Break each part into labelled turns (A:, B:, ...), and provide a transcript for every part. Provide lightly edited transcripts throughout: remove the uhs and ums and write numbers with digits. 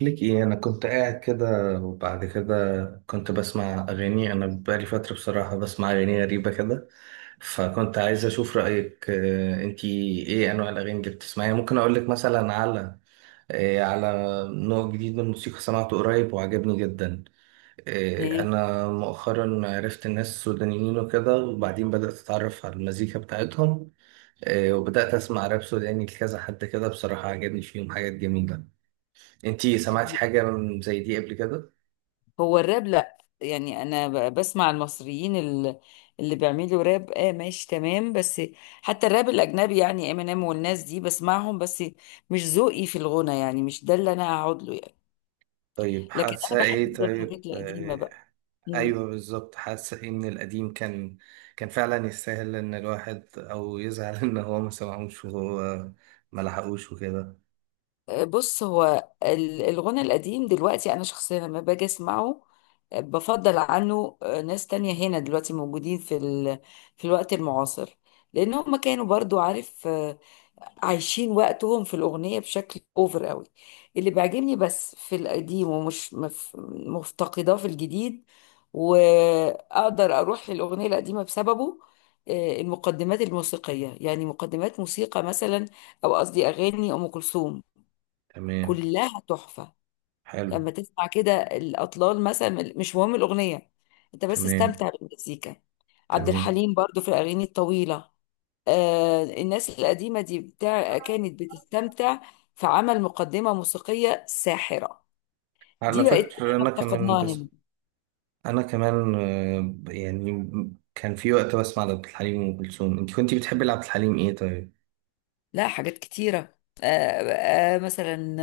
A: ليك ايه؟ انا كنت قاعد كده وبعد كده كنت بسمع اغاني. انا بقالي فتره بصراحه بسمع اغاني غريبه كده، فكنت عايز اشوف رايك. انتي ايه انواع الاغاني اللي بتسمعيها؟ ممكن اقول لك مثلا على على نوع جديد من الموسيقى سمعته قريب وعجبني جدا.
B: إيه؟
A: انا مؤخرا عرفت الناس السودانيين وكده، وبعدين بدات اتعرف على المزيكا بتاعتهم. وبدات اسمع راب سوداني لكذا حد كده، بصراحه عجبني فيهم حاجات جميله. انتي سمعتي حاجة من زي دي قبل كده؟
B: هو الراب لا يعني انا بسمع المصريين اللي بيعملوا راب، اه ماشي تمام. بس حتى الراب الاجنبي يعني امينيم والناس دي بسمعهم، بس مش ذوقي في الغنى، يعني مش ده اللي انا هقعد له يعني.
A: طيب
B: لكن انا
A: حاسة ايه؟
B: بحب
A: طيب
B: الحاجات القديمه بقى. مم.
A: ايوه بالظبط. حاسة ايه من القديم؟ كان فعلا يستاهل ان الواحد او يزعل ان هو ما سمعوش وهو ما لحقوش وكده.
B: بص، هو الغنى القديم دلوقتي انا شخصيا لما باجي اسمعه بفضل عنه. ناس تانية هنا دلوقتي موجودين في الوقت المعاصر، لان هم كانوا برضو عارف، عايشين وقتهم في الأغنية بشكل أوفر قوي. اللي بيعجبني بس في القديم ومش مفتقداه في الجديد، وأقدر أروح للأغنية القديمة بسببه، المقدمات الموسيقية، يعني مقدمات موسيقى مثلا، أو قصدي أغاني أم كلثوم
A: تمام.
B: كلها تحفة.
A: حلو.
B: لما تسمع كده الأطلال مثلا، مش مهم الأغنية، أنت بس
A: تمام.
B: استمتع بالمزيكا. عبد
A: تمام.
B: الحليم برضو في الأغاني الطويلة. الناس القديمة دي بتاع كانت بتستمتع في عمل مقدمة موسيقية ساحرة.
A: على
B: دي بقت
A: فكرة
B: احنا
A: انا كمان.
B: افتقدناها
A: بس
B: هنا.
A: انا كمان يعني كان في وقت بسمع لعبد الحليم وام كلثوم. انت كنتي بتحبي لعبد الحليم ايه طيب؟
B: لا، حاجات كتيرة. مثلا،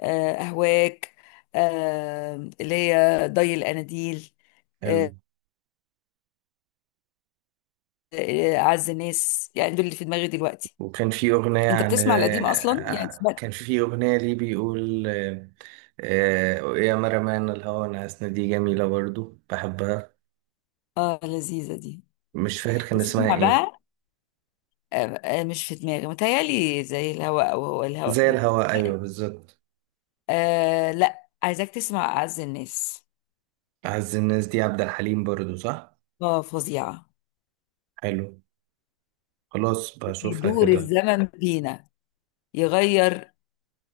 B: أهواك، اللي هي ضي الأناديل،
A: حلو.
B: آه، أعز الناس، يعني دول اللي في دماغي دلوقتي.
A: وكان في أغنية
B: أنت
A: عن
B: بتسمع القديم أصلا يعني؟
A: آه،
B: سمعت
A: كان في أغنية ليه بيقول يا مرمان الهوى نعسنا، دي جميلة برضو بحبها.
B: آه، لذيذة دي.
A: مش فاكر كان اسمها
B: بسمع
A: ايه.
B: بقى آه، مش في دماغي، متهيألي زي الهواء أو هو
A: زي
B: الهواء.
A: الهوى، أيوة بالظبط.
B: آه لا، عايزاك تسمع أعز الناس.
A: أعز الناس دي عبد الحليم برضو، صح؟
B: اه فظيعة.
A: حلو. خلاص بشوفها
B: يدور
A: كده.
B: الزمن بينا، يغير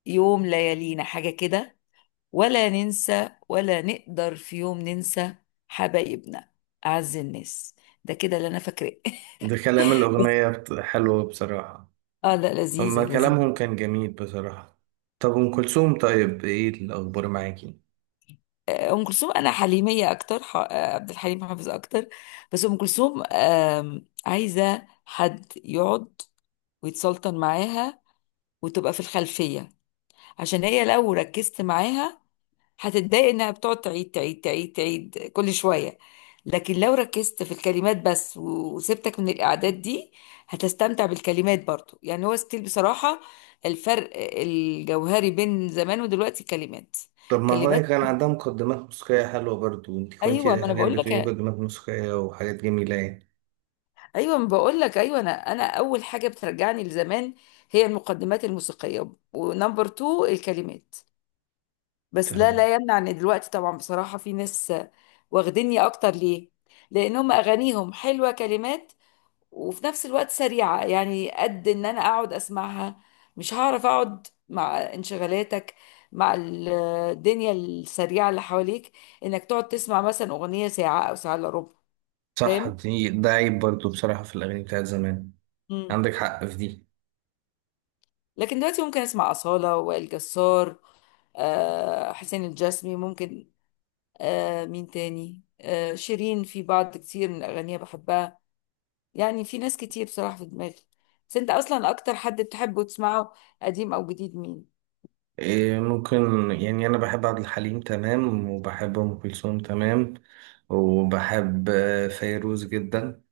B: يوم ليالينا، حاجة كده. ولا ننسى ولا نقدر في يوم ننسى حبايبنا، أعز الناس. ده كده اللي أنا فاكراه.
A: ده كلام
B: بس
A: الأغنية حلو بصراحة.
B: اه لا، لذيذة
A: هما
B: لذيذة.
A: كلامهم كان جميل بصراحة. طب أم كلثوم، طيب ايه الأخبار معاكي؟
B: أم كلثوم أنا حليمية أكتر، عبد الحليم حافظ أكتر. بس أم كلثوم عايزة حد يقعد ويتسلطن معاها وتبقى في الخلفية، عشان هي لو ركزت معاها هتتضايق، انها بتقعد تعيد تعيد تعيد تعيد كل شوية. لكن لو ركزت في الكلمات بس وسبتك من الإعداد دي، هتستمتع بالكلمات برضو. يعني هو ستيل بصراحة، الفرق الجوهري بين زمان ودلوقتي كلمات.
A: طب ما هو
B: كلمات.
A: كان عندها مقدمات موسيقية حلوة برضو، انت
B: ايوه
A: كنتي
B: ما انا
A: حاليا
B: بقول
A: بتقولي
B: لك.
A: مقدمات موسيقية وحاجات جميلة يعني.
B: ايوه ما بقول لك، ايوه، انا اول حاجه بترجعني لزمان هي المقدمات الموسيقيه، ونمبر تو الكلمات. بس لا
A: فاهم.
B: لا يمنع ان دلوقتي طبعا بصراحه في ناس واخديني اكتر، ليه؟ لان هم اغانيهم حلوه كلمات، وفي نفس الوقت سريعه، يعني قد ان انا اقعد اسمعها، مش هعرف اقعد مع انشغالاتك، مع الدنيا السريعه اللي حواليك، انك تقعد تسمع مثلا اغنيه ساعه او ساعه الا ربع.
A: صح،
B: فاهم.
A: دي ده عيب برضو بصراحة في الأغاني بتاعت زمان.
B: مم.
A: عندك حق في دي.
B: لكن دلوقتي ممكن اسمع أصالة، وائل جسار، حسين الجسمي ممكن، مين تاني، شيرين في بعض كتير من أغانيها بحبها. يعني في ناس كتير بصراحة في دماغي. بس انت اصلا اكتر حد بتحبه تسمعه، قديم او جديد، مين؟
A: إيه ممكن يعني، أنا بحب عبد الحليم تمام، وبحب أم كلثوم تمام، وبحب فيروز جدا.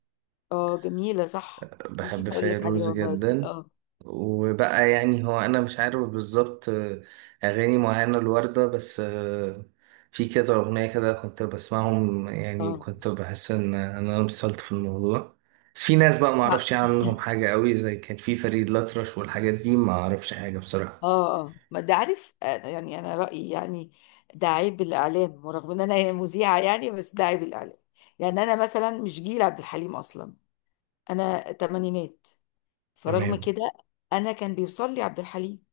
B: اه جميلة صح،
A: بحب
B: نسيت اقول لك عليها
A: فيروز
B: والله، دي
A: جدا.
B: اه.
A: وبقى يعني هو انا مش عارف بالظبط، اغاني معينه الوردة بس، في كذا اغنيه كده كنت بسمعهم يعني،
B: اه
A: وكنت بحس ان انا انبسطت في الموضوع. بس في ناس بقى ما
B: لا.
A: اعرفش عنهم حاجه قوي، زي كان في فريد الأطرش والحاجات دي ما اعرفش حاجه بصراحه.
B: اه اه، ما ده عارف، يعني انا رأيي يعني ده عيب الاعلام، ورغم ان انا مذيعة يعني، بس ده عيب الاعلام. يعني انا مثلا مش جيل عبد الحليم اصلا، انا تمانينات. فرغم
A: تمام.
B: كده انا كان بيوصل لي عبد الحليم،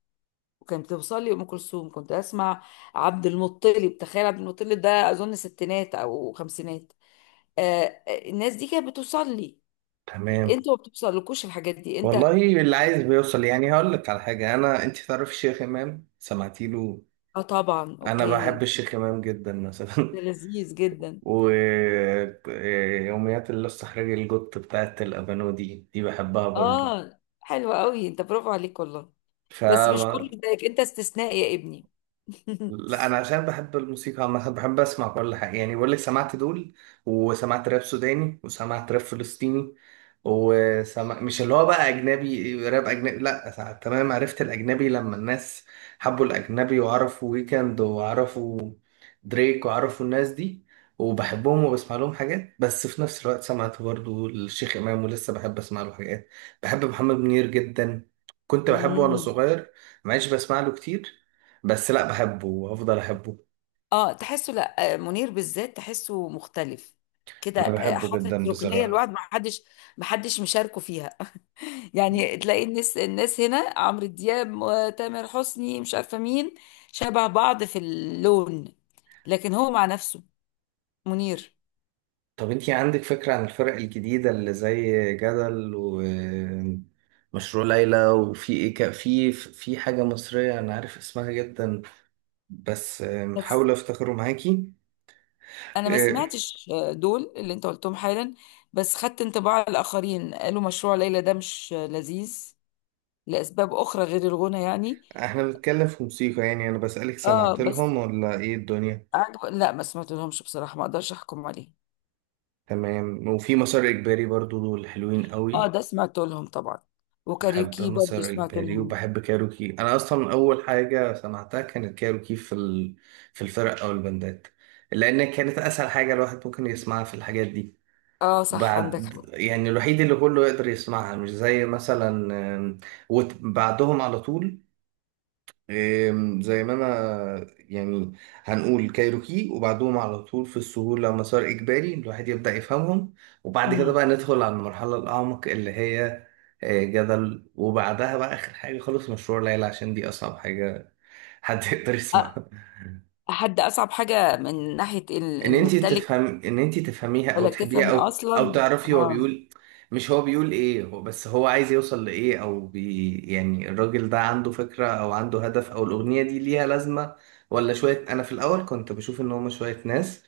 B: وكانت بتوصل لي ام كلثوم. كنت اسمع عبد المطلب، تخيل، عبد المطلب ده اظن ستينات او خمسينات. آه، الناس دي كانت بتوصل لي،
A: تمام.
B: انتوا ما بتوصلكوش الحاجات دي انت.
A: والله اللي عايز بيوصل يعني. هقول لك على حاجه انا، انت تعرف الشيخ امام؟ سمعتي له؟
B: اه طبعا
A: انا بحب
B: اوكي،
A: الشيخ امام جدا
B: ده
A: مثلا.
B: لذيذ جدا.
A: ويوميات اللص حراج القط بتاعت الأبانو دي، دي بحبها برضو.
B: اه حلو قوي انت، برافو عليك والله.
A: فا
B: بس مش كله زيك، انت استثناء يا ابني.
A: لا، انا عشان بحب الموسيقى عامة بحب اسمع كل حاجه يعني. بقول لك سمعت دول، وسمعت راب سوداني، وسمعت راب فلسطيني، وسمع مش اللي هو بقى اجنبي، راب اجنبي لا، تمام. عرفت الاجنبي لما الناس حبوا الاجنبي وعرفوا ويكند، وعرفوا دريك، وعرفوا الناس دي، وبحبهم وبسمع لهم حاجات. بس في نفس الوقت سمعت برضو الشيخ امام، ولسه بحب اسمع له حاجات. بحب محمد منير جدا، كنت بحبه وانا
B: مم.
A: صغير. ما عادش بسمع له كتير، بس لا بحبه وهفضل احبه.
B: اه تحسه، لا، منير بالذات تحسه مختلف كده،
A: انا بحبه
B: حاطط
A: جدا
B: ركنيه
A: بصراحة.
B: لوحده، ما حدش، ما حدش مشاركه فيها. يعني تلاقي الناس هنا، عمرو دياب وتامر حسني مش عارفه مين، شبه بعض في اللون، لكن هو مع نفسه، منير.
A: طب انتي عندك فكرة عن الفرق الجديدة اللي زي جدل ومشروع ليلى؟ وفي ايه ك... في حاجة مصرية انا عارف اسمها جدا، بس
B: بس
A: حاول افتكره معاكي.
B: انا ما
A: إيه،
B: سمعتش دول اللي انت قلتهم حالا، بس خدت انطباع الاخرين قالوا مشروع ليلى ده مش لذيذ لاسباب اخرى غير الغنى يعني.
A: احنا بنتكلم في موسيقى يعني، انا بسألك
B: اه
A: سمعت
B: بس
A: لهم ولا ايه الدنيا.
B: لا، ما سمعت لهمش بصراحه، ما اقدرش احكم عليه.
A: تمام. وفي مسار اجباري برضو، دول حلوين
B: اه
A: قوي.
B: ده سمعت لهم طبعا،
A: بحب
B: وكاريوكي برضه
A: مسار
B: سمعت
A: إجباري
B: لهم.
A: وبحب كايروكي. أنا أصلا أول حاجة سمعتها كانت كايروكي في ال... في الفرق أو البندات، لأن كانت أسهل حاجة الواحد ممكن يسمعها في الحاجات دي.
B: اه صح، عندك
A: بعد
B: حق.
A: يعني الوحيد اللي كله يقدر يسمعها، مش زي مثلا آم، بعدهم على طول، إيه، زي ما انا يعني هنقول كايروكي، وبعدهم على طول في السهولة مسار إجباري الواحد يبدأ يفهمهم. وبعد كده بقى
B: امم،
A: ندخل على المرحلة الأعمق اللي هي جدل. وبعدها بقى آخر حاجة خالص مشروع ليلى، عشان دي أصعب حاجة حد يقدر يسمعها.
B: حد اصعب حاجه من ناحيه
A: ان انت
B: الميتاليك،
A: تفهم، ان انت تفهميها او
B: ولا
A: تحبيها
B: تفهم
A: او او
B: اصلا
A: تعرفي هو
B: اه.
A: بيقول. مش هو بيقول ايه، هو بس هو عايز يوصل لايه؟ او بي يعني الراجل ده عنده فكرة او عنده هدف، او الاغنية دي ليها لازمة، ولا شوية. انا في الاول كنت بشوف ان هما شوية ناس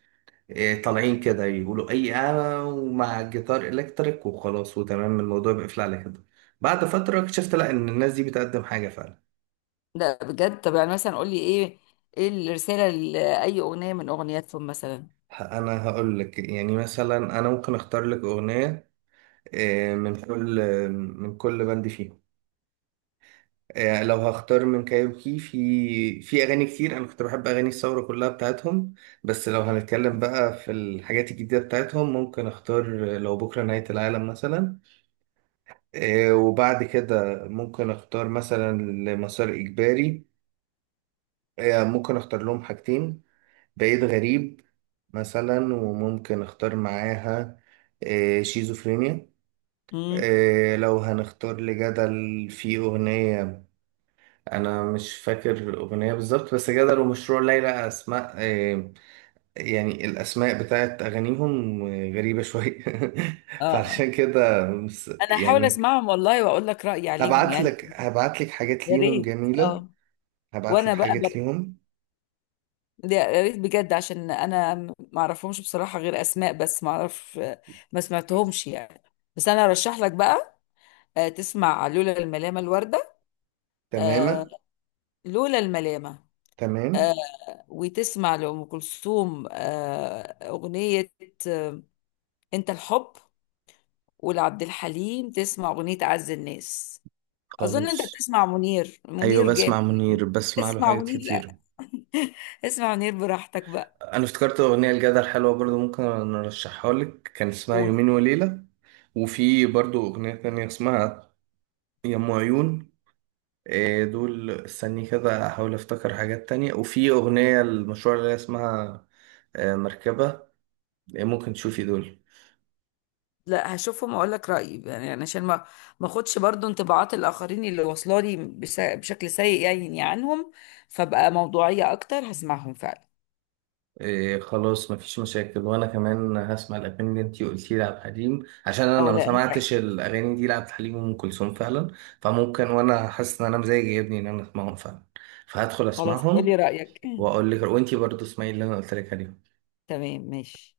A: طالعين كده يقولوا اي انا، ومع الجيتار الكتريك وخلاص، وتمام الموضوع بيقفل على كده. بعد فترة اكتشفت لا، ان الناس دي بتقدم حاجة فعلا.
B: لا بجد، طب يعني مثلا قول لي ايه، ايه الرساله لاي اغنيه من اغنياتهم مثلا.
A: انا هقول لك يعني، مثلا انا ممكن اختار لك اغنية من كل بند فيهم. لو هختار من كايروكي، في اغاني كتير انا كنت بحب اغاني الثوره كلها بتاعتهم. بس لو هنتكلم بقى في الحاجات الجديده بتاعتهم، ممكن اختار لو بكره نهايه العالم مثلا. وبعد كده ممكن اختار مثلا لمسار اجباري. ممكن اختار لهم حاجتين، بعيد غريب مثلا. وممكن اختار معاها شيزوفرينيا.
B: امم،
A: لو هنختار لجدل في أغنية، انا مش فاكر الاغنيه بالظبط. بس جدل ومشروع ليلى اسماء، يعني الاسماء بتاعت اغانيهم غريبه شويه.
B: اه آه.
A: فعلشان كده
B: انا هحاول
A: يعني
B: اسمعهم والله واقول لك رايي عليهم
A: هبعت
B: يعني.
A: لك هبعت لك حاجات
B: يا
A: ليهم
B: ريت
A: جميله.
B: اه.
A: هبعت لك
B: وانا بقى بر...
A: حاجات ليهم.
B: يا ريت بجد، عشان انا ما اعرفهمش بصراحه غير اسماء بس، ما اعرف، ما سمعتهمش يعني. بس انا ارشح لك بقى تسمع لولا الملامه، الورده، آه،
A: تماما.
B: لولا الملامه،
A: تمام.
B: آه، وتسمع لأم كلثوم أغنية أنت الحب، ولعبد الحليم تسمع أغنية أعز الناس. أظن أنت
A: خلاص.
B: بتسمع منير،
A: ايوه
B: منير جامد
A: بسمع
B: جدا.
A: منير، بسمع له
B: اسمع
A: حاجات
B: منير،
A: كتير.
B: لا اسمع منير براحتك بقى.
A: انا افتكرت اغنيه لجدل حلوه برضو، ممكن ارشحها لك، كان اسمها
B: قول.
A: يومين وليله. وفي برضو اغنيه تانية اسمها يا ام عيون. إيه دول. استني كده احاول افتكر حاجات تانية. وفي اغنية المشروع اللي هي اسمها مركبة. إيه ممكن تشوفي دول.
B: لا هشوفهم أقول لك رأيي يعني، أنا عشان ما، ما أخدش برضو انطباعات الآخرين اللي واصلة لي بشكل سيء يعني عنهم، فبقى موضوعية أكتر هسمعهم فعلا.
A: إيه خلاص، مفيش مشاكل. وانا كمان هسمع الاغاني اللي انتي قلتي لعبد الحليم، عشان
B: أو
A: انا ما
B: لا أنت-
A: سمعتش الاغاني دي لعبد الحليم وام كلثوم فعلا. فممكن، وانا حاسس ان انا مزاجي يجيبني ان انا اسمعهم فعلا، فهدخل
B: خلاص
A: اسمعهم
B: قولي رأيك.
A: واقول لك. وانتي برضو اسمعي اللي انا قلت لك عليه.
B: تمام ماشي.